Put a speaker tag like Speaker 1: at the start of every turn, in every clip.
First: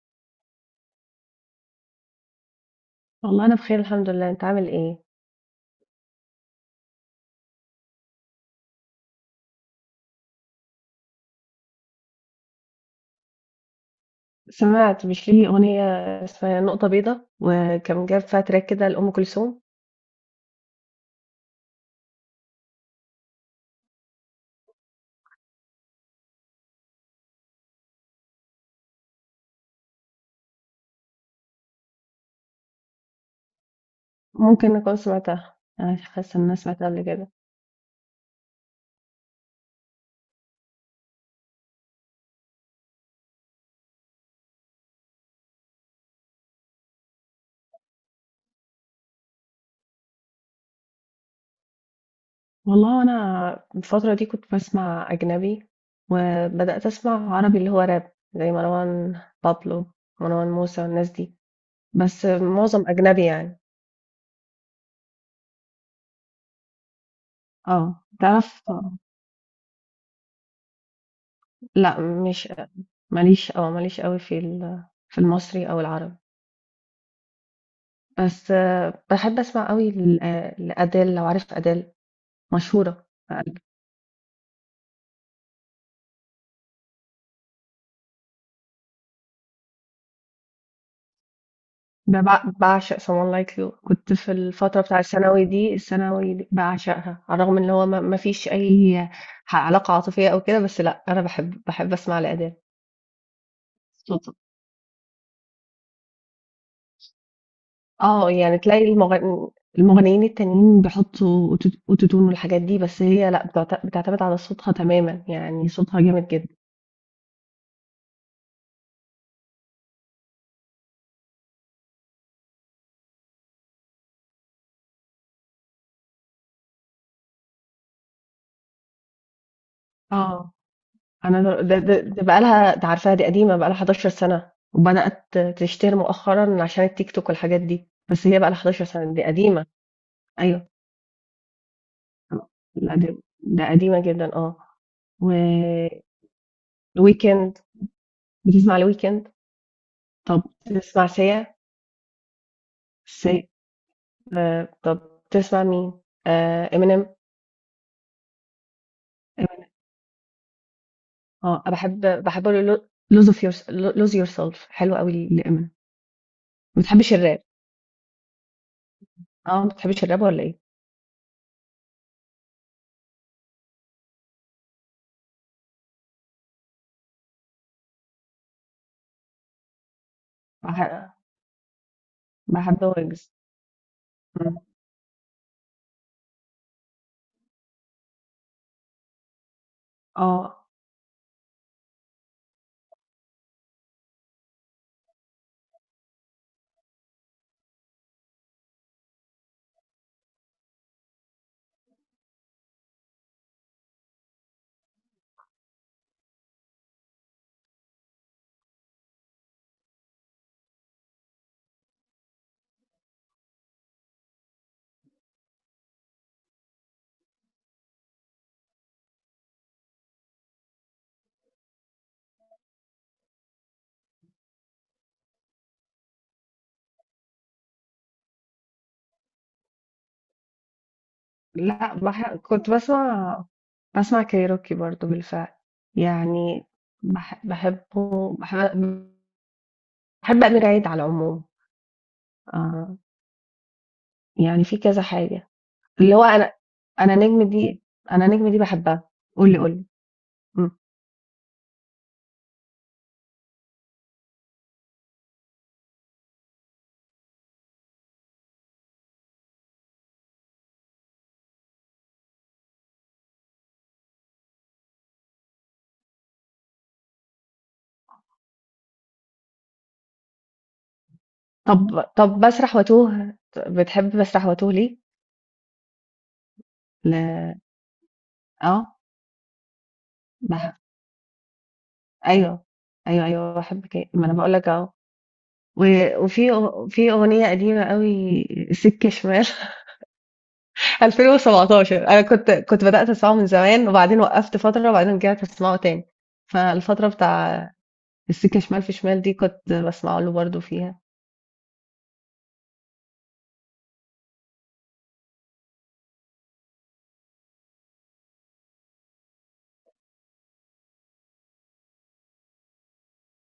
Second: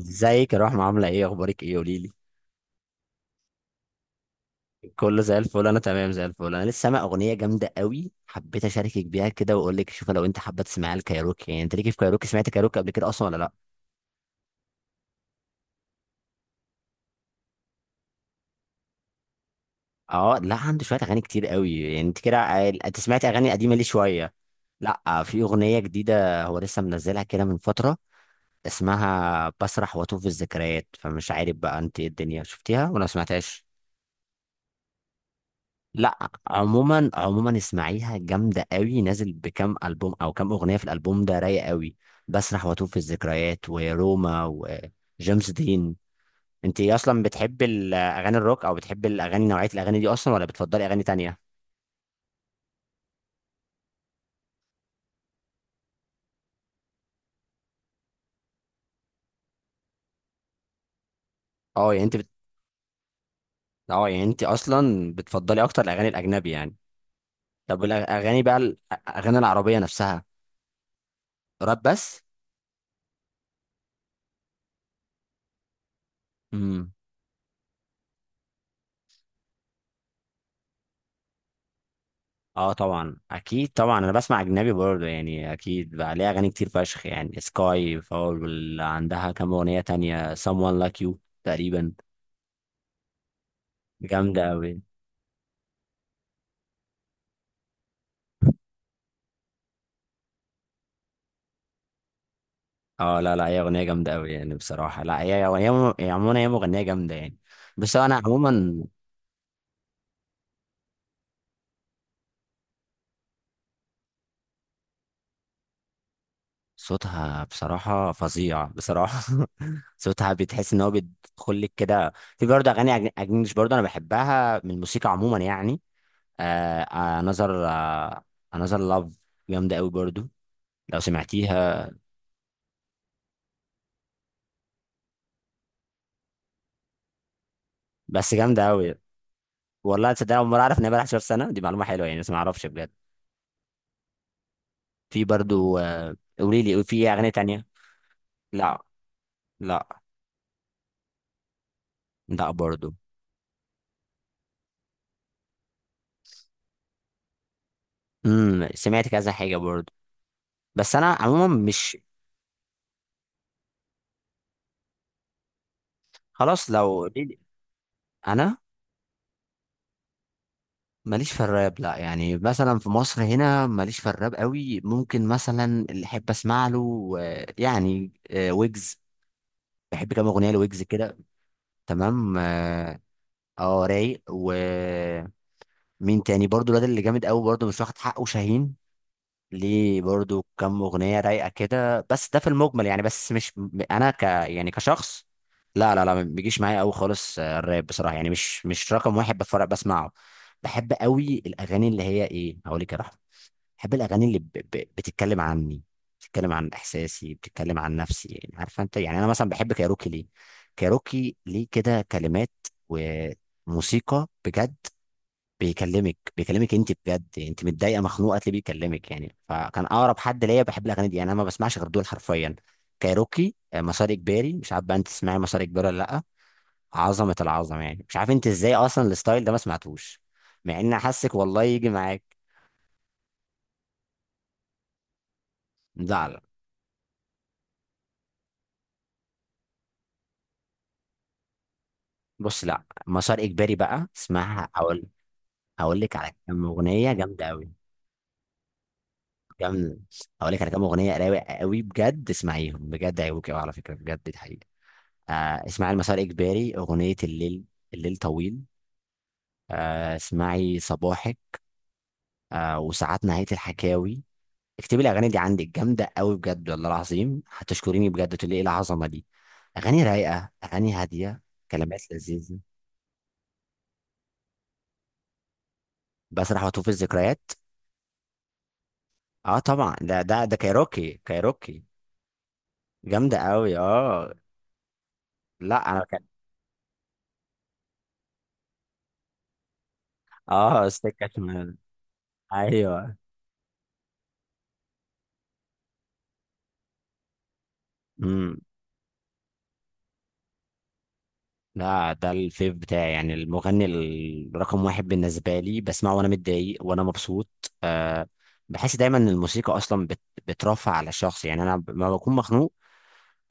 Speaker 1: ازيك يا رحمة، عاملة ايه؟ اخبارك ايه قوليلي.
Speaker 2: والله أنا بخير الحمد لله، أنت عامل إيه؟
Speaker 1: كله زي الفل، انا تمام زي الفل. انا لسه سامع اغنية جامدة قوي، حبيت اشاركك بيها كده واقول لك شوف، لو انت حابة تسمعيها الكايروكي. انت ليكي في كايروكي؟ سمعت كايروكي قبل كده اصلا ولا لا؟
Speaker 2: سمعت، مش ليه أغنية اسمها نقطة بيضة وكان جاب فيها تراك كده لأم كلثوم؟
Speaker 1: اه لا، عنده شوية اغاني كتير قوي. انت كده انت سمعت اغاني قديمة ليه شوية. لا، في اغنية جديدة هو لسه منزلها كده من فترة، اسمها بسرح واتوه في الذكريات. فمش عارف بقى انت ايه الدنيا، شفتيها ولا ما سمعتهاش؟
Speaker 2: ممكن أكون سمعتها، أنا
Speaker 1: لا
Speaker 2: حاسة إن أنا سمعتها قبل
Speaker 1: عموما
Speaker 2: كده.
Speaker 1: عموما اسمعيها جامده قوي. نازل بكام البوم او كام اغنيه في الالبوم ده رايق قوي: بسرح واتوه في الذكريات، وروما، وجيمس دين. انت اصلا بتحب الاغاني الروك، او بتحب الاغاني نوعيه الاغاني دي اصلا، ولا بتفضلي اغاني تانية؟
Speaker 2: والله أنا الفترة دي كنت بسمع أجنبي، وبدأت أسمع عربي اللي هو راب زي مروان بابلو، مروان موسى والناس دي.
Speaker 1: اه،
Speaker 2: بس معظم أجنبي يعني.
Speaker 1: اه، انت اصلا بتفضلي اكتر الاغاني الاجنبي يعني. طب
Speaker 2: اه
Speaker 1: الاغاني بقى،
Speaker 2: تعرف.
Speaker 1: الاغاني العربيه نفسها؟ راب
Speaker 2: لا،
Speaker 1: بس؟
Speaker 2: مش، ماليش، اه ماليش قوي في المصري أو العربي.
Speaker 1: امم.
Speaker 2: بس باحب أسمع أوي لأديل لو عارف أديل.
Speaker 1: اه
Speaker 2: مشهورة،
Speaker 1: طبعا، اكيد طبعا، انا بسمع اجنبي برضه. يعني اكيد بقى ليها اغاني كتير فشخ، يعني سكاي فاول، واللي عندها كام اغنيه تانية، someone like you تقريبا.
Speaker 2: ب باع باعشق Someone Like You. كنت في
Speaker 1: جامده قوي.
Speaker 2: الفترة بتاع الثانوي دي باعشقها، على الرغم إن هو ما فيش أي علاقة عاطفية أو كده، بس لأ أنا باحب أسمع لأديل.
Speaker 1: اه لا لا، هي اغنيه جامده قوي
Speaker 2: صوتها
Speaker 1: يعني بصراحه. لا هي هي هي عموما هي مغنيه جامده يعني. بس انا
Speaker 2: آه، يعني
Speaker 1: عموما
Speaker 2: تلاقي المغنيين التانيين بيحطوا أوتوتون والحاجات دي، بس هي لأ بتعتمد على صوتها تمامًا، يعني صوتها جامد جدًا.
Speaker 1: صوتها بصراحه فظيع بصراحه. صوتها بتحس ان هو بيدخل لك كده. في برضه اغاني اجنبي برضه انا بحبها، من الموسيقى عموما يعني. آه، انذر، انذر لاف، جامده قوي برضو
Speaker 2: آه.
Speaker 1: لو
Speaker 2: أنا ده
Speaker 1: سمعتيها.
Speaker 2: ده ده بقى لها، ده عارفاها دي قديمة، بقى لها 11 سنة وبدأت تشتهر مؤخرا عشان التيك توك والحاجات دي. بس
Speaker 1: بس
Speaker 2: هي بقى لها
Speaker 1: جامده
Speaker 2: 11
Speaker 1: قوي.
Speaker 2: سنة، دي قديمة.
Speaker 1: والله تصدق أول مرة
Speaker 2: أيوه.
Speaker 1: أعرف إن هي بقى 11 سنة، دي معلومة حلوة يعني بس ما أعرفش بجد.
Speaker 2: لا ده، ده قديمة جدا اه.
Speaker 1: في برضو
Speaker 2: وويكند،
Speaker 1: آه، قولي لي في أغنية تانية.
Speaker 2: بتسمع
Speaker 1: لا،
Speaker 2: الويكند؟
Speaker 1: لا،
Speaker 2: طب بتسمع سيا؟
Speaker 1: لا برضو.
Speaker 2: سيا. طب بتسمع مين؟ آه امينيم.
Speaker 1: امم، سمعت كذا حاجة برضو بس أنا عموما
Speaker 2: اه
Speaker 1: مش.
Speaker 2: بحب له، لوز اوف يور، لوز يور سيلف، حلو قوي لامينيم.
Speaker 1: خلاص
Speaker 2: ما
Speaker 1: لو
Speaker 2: بتحبش
Speaker 1: قولي لي.
Speaker 2: الراب؟
Speaker 1: أنا
Speaker 2: اه، ما بتحبش الراب ولا ايه؟
Speaker 1: ماليش في الراب، لا. يعني مثلا في مصر هنا ماليش في الراب قوي. ممكن مثلا اللي أحب أسمع له آه، آه، ويجز. بحب كام أغنية لويجز
Speaker 2: بح-
Speaker 1: كده. تمام
Speaker 2: بحب
Speaker 1: اه.
Speaker 2: ويجز.
Speaker 1: آه، رايق. ومين تاني برضو؟ الواد اللي جامد قوي برضو مش واخد حقه، شاهين. ليه برضو
Speaker 2: اه
Speaker 1: كام اغنيه رايقه كده، بس ده في المجمل يعني بس مش. انا ك يعني كشخص، لا لا لا، ما بيجيش معايا قوي خالص. آه، الراب بصراحه مش، مش رقم واحد بتفرج بسمعه. بحب قوي الاغاني اللي هي ايه هقول لك يا رحمة. بحب الاغاني بتتكلم عني، بتتكلم عن احساسي، بتتكلم عن نفسي. يعني عارفه انت، انا مثلا بحب كايروكي ليه؟ كايروكي ليه كده كلمات وموسيقى بجد. بيكلمك انت بجد. انت متضايقه مخنوقه تلاقيه بيكلمك، يعني فكان اقرب حد ليا. بحب الاغاني دي، يعني انا ما بسمعش غير دول حرفيا: كايروكي، آه، مسار اجباري. مش عارف بقى انت تسمعي مسار اجباري ولا لا؟ عظمه، العظمه يعني. مش عارف انت ازاي اصلا الستايل ده ما سمعتوش، مع ان حاسك والله يجي
Speaker 2: لأ،
Speaker 1: معاك.
Speaker 2: كنت باسمع، باسمع كايروكي برضه بالفعل،
Speaker 1: لا لا.
Speaker 2: يعني باح باحبه باح باحب أمير عيد على العموم،
Speaker 1: بص، لا
Speaker 2: آه،
Speaker 1: مسار اجباري بقى
Speaker 2: يعني
Speaker 1: اسمعها.
Speaker 2: في كذا
Speaker 1: هقول،
Speaker 2: حاجة،
Speaker 1: هقول
Speaker 2: اللي
Speaker 1: لك
Speaker 2: هو
Speaker 1: على
Speaker 2: أنا،
Speaker 1: كام اغنيه
Speaker 2: أنا
Speaker 1: جامده
Speaker 2: نجم
Speaker 1: قوي.
Speaker 2: دي أنا نجم دي باحبها، قُل لي،
Speaker 1: جامده. هقول لك على
Speaker 2: إمم،
Speaker 1: كام اغنيه رايقه قوي بجد، اسمعيهم بجد هيعجبوك قوي على فكره، بجد دي حقيقه. آه اسمعي المسار اجباري، اغنيه الليل. الليل طويل. آه اسمعي صباحك. آه، وساعات نهايه الحكاوي. اكتبي الاغاني دي عندك، جامده قوي بجد، والله العظيم هتشكريني بجد، تقولي ايه العظمه دي. اغاني رايقه، اغاني هاديه،
Speaker 2: طب
Speaker 1: كلمات
Speaker 2: طب
Speaker 1: لذيذه،
Speaker 2: باسرح واتوه، بتحب باسرح واتوه ليه؟
Speaker 1: بسرح واتوه في
Speaker 2: ل
Speaker 1: الذكريات.
Speaker 2: آه،
Speaker 1: اه طبعا، ده
Speaker 2: باح
Speaker 1: كايروكي، كايروكي.
Speaker 2: أيوه،
Speaker 1: جامدة
Speaker 2: أيوه
Speaker 1: قوي
Speaker 2: باحب ك، ما أنا
Speaker 1: اه.
Speaker 2: باقول لك أهو، و
Speaker 1: لا انا كان.
Speaker 2: وفي أغ في أغنية قديمة أوي سِكة شمال
Speaker 1: اه، سكة شمال.
Speaker 2: 2017. أنا كنت بدأت
Speaker 1: ايوه.
Speaker 2: أسمعه من زمان وبعدين وقفت فترة وبعدين رجعت أسمعه تاني. فالفترة بتاع السكة
Speaker 1: امم.
Speaker 2: شمال، في شمال دي كنت بسمعه له برضه فيها.
Speaker 1: لا، ده الفيف بتاعي، يعني المغني الرقم واحد بالنسبة لي. بسمعه وانا متضايق وانا مبسوط. أه، بحس دايما ان الموسيقى اصلا بترفع على الشخص. يعني انا لما بكون مخنوق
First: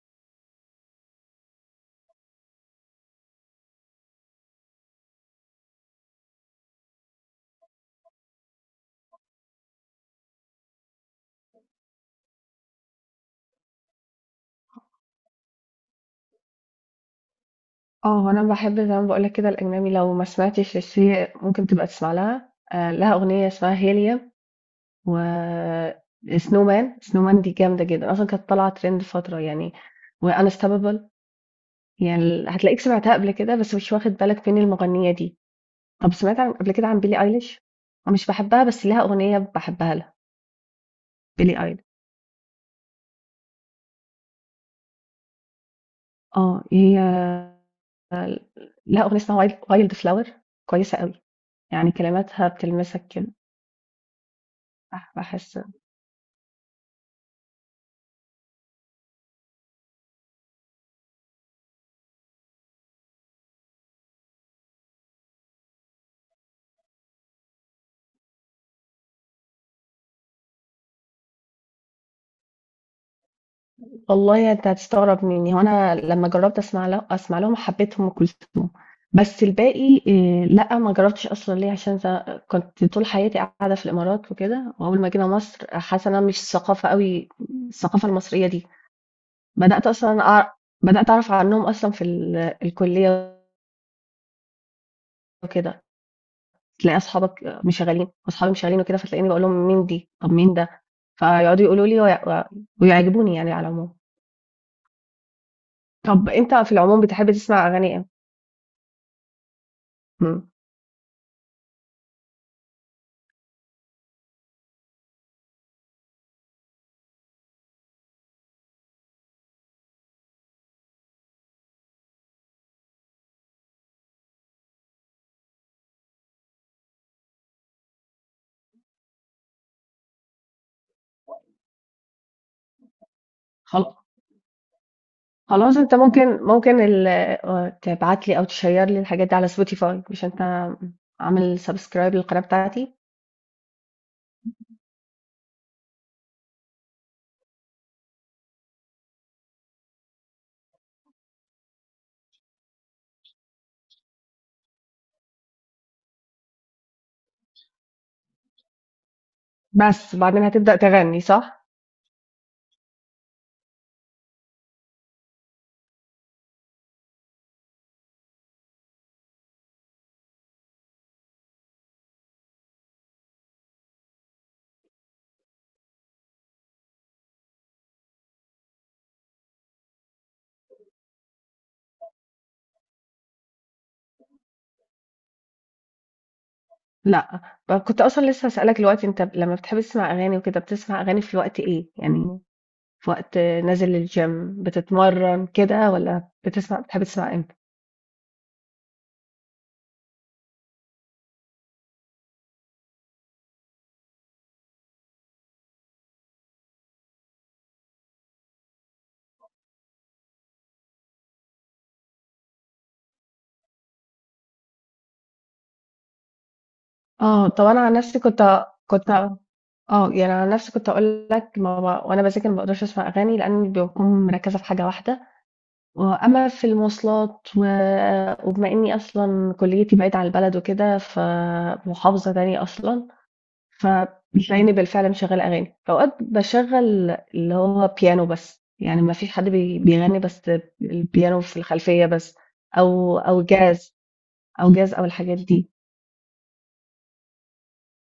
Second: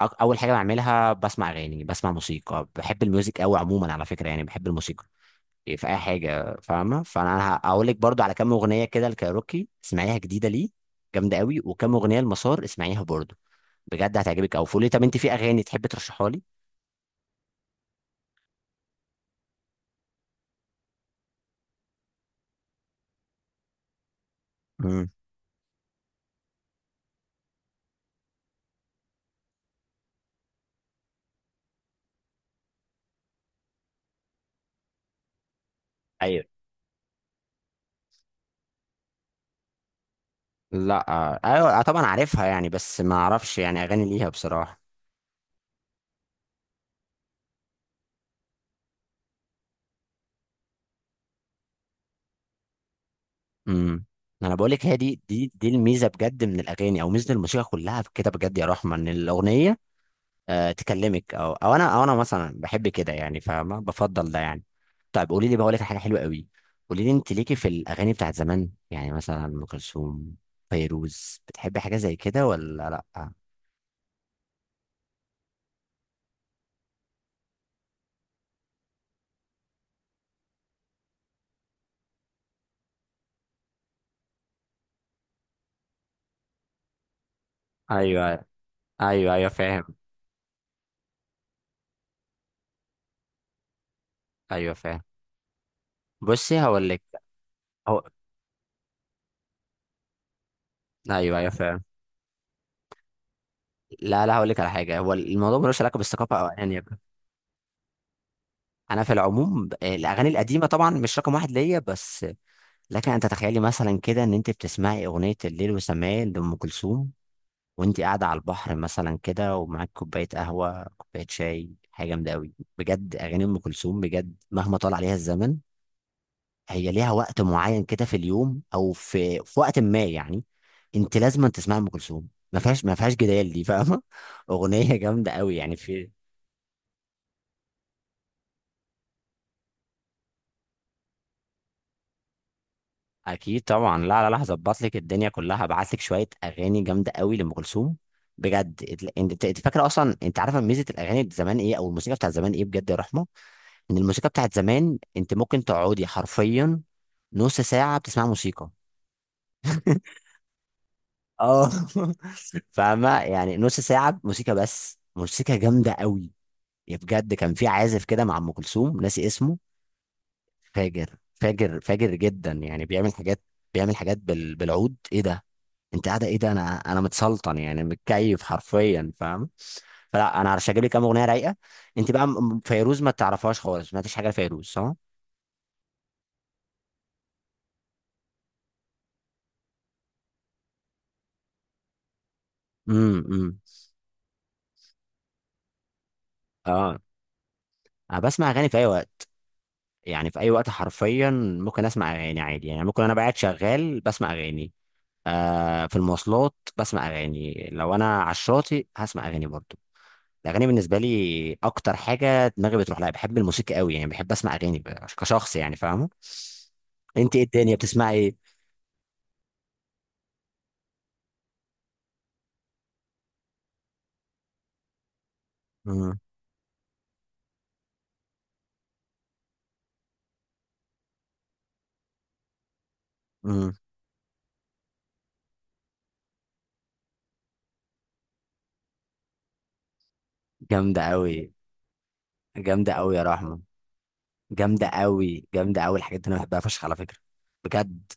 Speaker 1: اول حاجة بعملها بسمع اغاني، بسمع موسيقى. بحب الميوزك قوي عموما على فكرة، يعني بحب الموسيقى. إيه، في اي حاجة فاهمة؟ فانا هقول لك برضو على كام اغنية كده، الكايروكي اسمعيها جديدة ليه جامدة قوي، وكام اغنية المسار اسمعيها برضو، بجد هتعجبك قوي. فقولي، طب انت في اغاني تحب ترشحها لي؟
Speaker 2: اه أنا بحب زي ما بقولك كده الأجنبي، لو ما سمعتش الشيء ممكن تبقى تسمع لها آه، لها أغنية اسمها هيليا
Speaker 1: مم.
Speaker 2: و سنو مان دي جامدة جدا، أصلا كانت طالعة ترند فترة يعني. وانستاببل، يعني هتلاقيك سمعتها قبل كده بس مش واخد بالك مين المغنية دي. طب سمعت
Speaker 1: ايوه.
Speaker 2: عن قبل كده عن billie eilish؟ مش باحبها بس ليها أغنية باحبها لها.
Speaker 1: لا آه،
Speaker 2: بيلي
Speaker 1: ايوه آه،
Speaker 2: ايل
Speaker 1: طبعا عارفها يعني، بس ما اعرفش يعني اغاني ليها بصراحه.
Speaker 2: آه هي لها أغنية اسمها wild wild flower، كويسة أوي، يعني كلماتها بتلمسك كده.
Speaker 1: امم. انا بقول لك، هي
Speaker 2: بح-
Speaker 1: دي دي
Speaker 2: بحس
Speaker 1: دي الميزه بجد من الاغاني، او ميزه الموسيقى كلها كده بجد يا رحمه، ان الاغنيه آه تكلمك، او انا مثلا بحب كده يعني، فاهمه؟ بفضل ده يعني. طيب قولي لي بقى، اقول لك حاجه حلوه قوي. قولي لي انت ليكي في الاغاني بتاعت زمان؟ يعني مثلا ام كلثوم، فيروز، بتحبي حاجه زي كده ولا لا؟
Speaker 2: والله انت هتستغرب مني، هو انا لما جربت اسمع له، اسمع لهم، حبيتهم وكلثوم. بس الباقي إيه، لا ما جربتش اصلا. ليه؟ عشان كنت طول حياتي قاعده في الامارات وكده، واول ما جينا مصر حاسه إن انا مش ثقافه قوي الثقافه
Speaker 1: ايوه،
Speaker 2: المصريه دي.
Speaker 1: ايوه ايوه
Speaker 2: بدأت
Speaker 1: فاهم.
Speaker 2: أصلًا أع بدأت أعرف عنّهم أصلًا في الكُلّية
Speaker 1: ايوه فاهم.
Speaker 2: وكده،
Speaker 1: بصي هقول
Speaker 2: تلاقي
Speaker 1: لك.
Speaker 2: أصحابك مشغّلين
Speaker 1: هو،
Speaker 2: وأصحابي مشغّلين وكده، فتلاقيني باقول لهم مين دي؟ طَب مين ده؟
Speaker 1: ايوه ايوه
Speaker 2: فيقعدوا
Speaker 1: فاهم.
Speaker 2: يقولوا لي وي و ويعجبوني يعني على العموم.
Speaker 1: لا لا، هقول لك على حاجه، هو الموضوع ملوش علاقه
Speaker 2: طَب
Speaker 1: بالثقافه او
Speaker 2: أنت
Speaker 1: ايا
Speaker 2: في
Speaker 1: يكن.
Speaker 2: العموم بتحب تسمع أغاني إمتى؟
Speaker 1: انا في العموم الاغاني
Speaker 2: إمم،
Speaker 1: القديمه طبعا مش رقم واحد ليا بس، لكن انت تخيلي مثلا كده، ان انت بتسمعي اغنيه الليل وسماه لام كلثوم وانت قاعده على البحر مثلا كده، ومعاك كوبايه قهوه، كوبايه شاي، حاجه جامده قوي بجد. اغاني ام كلثوم بجد مهما طال عليها الزمن، هي ليها وقت معين كده في اليوم او في وقت ما يعني. انت لازم تسمع ام كلثوم. ما فيهاش جدال دي،
Speaker 2: خل
Speaker 1: فاهمه؟ اغنيه جامده قوي يعني.
Speaker 2: خلاص أنت
Speaker 1: في،
Speaker 2: ممكن، ممكن ال آه، تبعت لي أو تشيّر لي الحاجات دي على spotify؟ مش أنت عامل subscribe للقناة بتاعتي؟
Speaker 1: اكيد طبعا، لا لا لا، هظبط لك الدنيا كلها. هبعت لك شويه اغاني جامده قوي لام كلثوم بجد. انت، انت فاكره اصلا، انت عارفه ميزه الاغاني بتاع زمان ايه، او الموسيقى بتاعت زمان ايه بجد يا رحمه؟ ان الموسيقى بتاعت زمان انت ممكن تقعدي حرفيا نص ساعه بتسمعي موسيقى.
Speaker 2: بس، وبعدين هتبدأ تغني صح؟
Speaker 1: اه. فاهمة؟ يعني نص ساعة موسيقى بس، موسيقى جامدة قوي يا بجد. كان في عازف كده مع أم كلثوم ناسي اسمه، فاجر جدا يعني. بيعمل حاجات، بيعمل حاجات بالعود، ايه ده؟ انت قاعدة ايه ده، انا متسلطن يعني، متكيف حرفيا، فاهم؟ فلا انا هرشجع لي كام اغنية رايقة. انت بقى فيروز ما تعرفهاش خالص، ما سمعتش حاجة لفيروز صح؟
Speaker 2: لأ، كنت أصلًا لسه هاسألك دلوقتي، أنت لمّا بتحب تسمع أغاني وكده، بتسمع أغاني في وقت إيه؟ يعني في
Speaker 1: امم
Speaker 2: وقت
Speaker 1: امم
Speaker 2: نازل الgym بتتمرّن كده، والّا بتسمع،
Speaker 1: اه،
Speaker 2: بتحب تسمع إمتى؟
Speaker 1: انا بسمع اغاني في اي وقت، يعني في اي وقت حرفيا. ممكن اسمع اغاني عادي، يعني ممكن انا قاعد شغال بسمع اغاني، آه في المواصلات بسمع اغاني، لو انا على الشاطئ هسمع اغاني برضو. الاغاني بالنسبه لي اكتر حاجه دماغي بتروح لها. بحب الموسيقى قوي يعني، بحب اسمع اغاني كشخص يعني، فاهمه؟ انت ايه
Speaker 2: آه، طب
Speaker 1: الدنيا
Speaker 2: أنا عن
Speaker 1: بتسمعي
Speaker 2: نفسي
Speaker 1: ايه؟
Speaker 2: كنت آه، يعني عن نفسي كنت هاقول لك، ما ب وأنا باذاكر ما باقدرش أسمع أغاني لإنّي باكون مركّزة في حاجة واحدة،
Speaker 1: امم
Speaker 2: وأمّا في المواصلات وبما إنّي أصلًا كُلّيتي بعيدة عن البلد وكده، فمحافظة تانية أصلًا،
Speaker 1: امم
Speaker 2: فتلاقيني بالفعل مشغّلة أغاني، أوقات باشغّل اللي هو بيانو بس، يعني ما فيش حد بيغنّي بس،
Speaker 1: جامده
Speaker 2: البيانو
Speaker 1: قوي.
Speaker 2: في الخلفية بس،
Speaker 1: جامده قوي
Speaker 2: أو
Speaker 1: يا رحمه.
Speaker 2: jazz أو
Speaker 1: جامده
Speaker 2: jazz أو الحاجات
Speaker 1: قوي،
Speaker 2: دي،
Speaker 1: جامده قوي الحاجات دي انا بحبها فشخ على فكره، بجد.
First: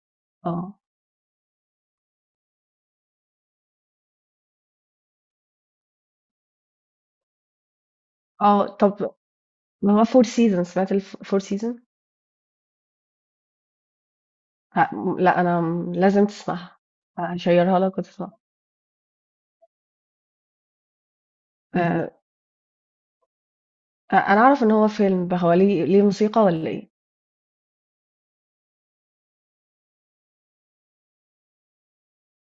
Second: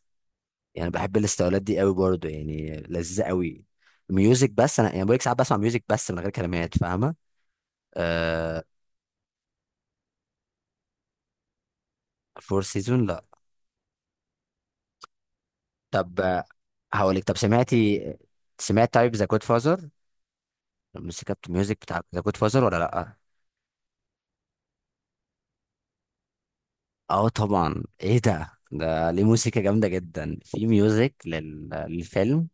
Speaker 2: آه،
Speaker 1: يعني بحب الاستولات دي قوي برضو، يعني لذيذه قوي، ميوزك بس. انا يعني بقولك، ساعات بسمع ميوزك بس من غير كلمات، فاهمه؟ آه.
Speaker 2: آه، طب ما هو Four Seasons، سمعت الف Four Seasons؟
Speaker 1: فور سيزون، لا.
Speaker 2: لأ، لأ أنا
Speaker 1: طب
Speaker 2: لازم
Speaker 1: آه،
Speaker 2: تسمعها،
Speaker 1: هقولك، طب
Speaker 2: هاشيّرها لك
Speaker 1: سمعتي،
Speaker 2: وتسمعها،
Speaker 1: سمعت طيب ذا جود فازر؟ الموسيقى الميوزك بتاع
Speaker 2: آآ،
Speaker 1: ذا جود فازر ولا لا؟
Speaker 2: أنا أعرف إن هو فيلم، هو ليه، موسيقى والّا إيه؟
Speaker 1: اه طبعا ايه ده ليه موسيقى جامده جدا، في ميوزك للفيلم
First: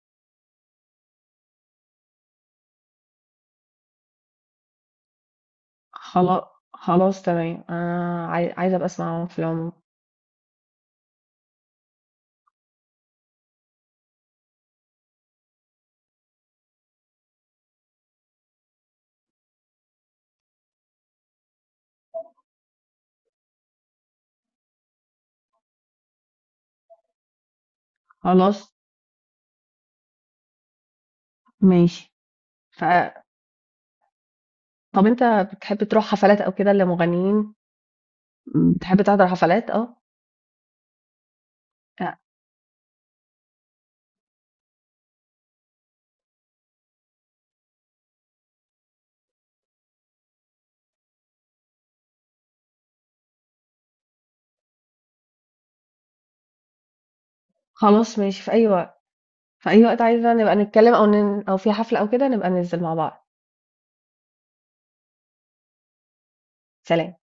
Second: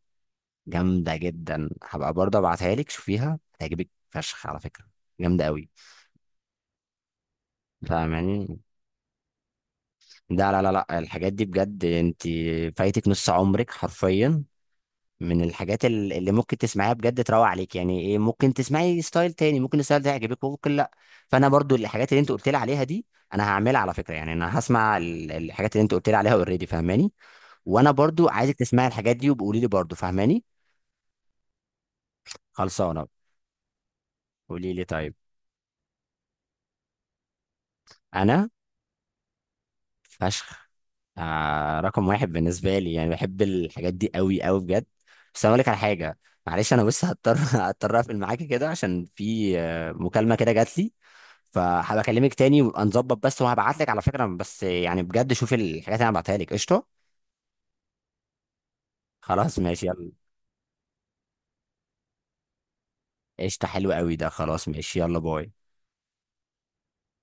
Speaker 1: جامده جدا. هبقى برضه ابعتها لك، شوفيها هتعجبك فشخ على فكره، جامده قوي.
Speaker 2: خلاص تمام، أنا عاي
Speaker 1: فاهماني؟
Speaker 2: عايزة أبقى أسمعه في العموم،
Speaker 1: لا لا لا لا، الحاجات دي بجد انت فايتك نص عمرك حرفيا، من الحاجات اللي ممكن تسمعيها بجد تروق عليك، يعني ايه ممكن تسمعي ستايل تاني، ممكن الستايل ده يعجبك وممكن لا. فانا برضو الحاجات اللي انت قلت لي عليها دي، انا هعملها على فكره، يعني انا هسمع الحاجات اللي انت قلت لي عليها اوريدي، فاهماني؟ وانا برضو عايزك
Speaker 2: خلاص
Speaker 1: تسمعي الحاجات دي وبقولي لي برضو، فاهماني؟
Speaker 2: ماشي، ف
Speaker 1: خلصانه. قولي لي
Speaker 2: طب
Speaker 1: طيب.
Speaker 2: أنت بتحب تروح حفلات أو كده لمغنيين؟
Speaker 1: انا
Speaker 2: بتحب تحضر حفلات؟ آه،
Speaker 1: فشخ، آه رقم
Speaker 2: آه،
Speaker 1: واحد بالنسبة لي يعني، بحب الحاجات دي قوي قوي بجد. بس أنا أقول لك على حاجة، معلش أنا بس هضطر هضطر أقفل معاك كده، عشان في آه، مكالمة كده جات لي، فهبقى أكلمك تاني وابقى نظبط، بس وهبعت لك على فكرة بس، يعني بجد شوف الحاجات اللي أنا بعتها لك قشطة.
Speaker 2: خلاص ماشي في أي وقت،
Speaker 1: خلاص
Speaker 2: في أي
Speaker 1: ماشي
Speaker 2: وقت
Speaker 1: يلا،
Speaker 2: عايزة نبقى نتكلم أو في حفلة أو كده نبقى ننزل مع بعض،
Speaker 1: قشطة حلو قوي ده، خلاص ماشي يلا، باي.
Speaker 2: سلام.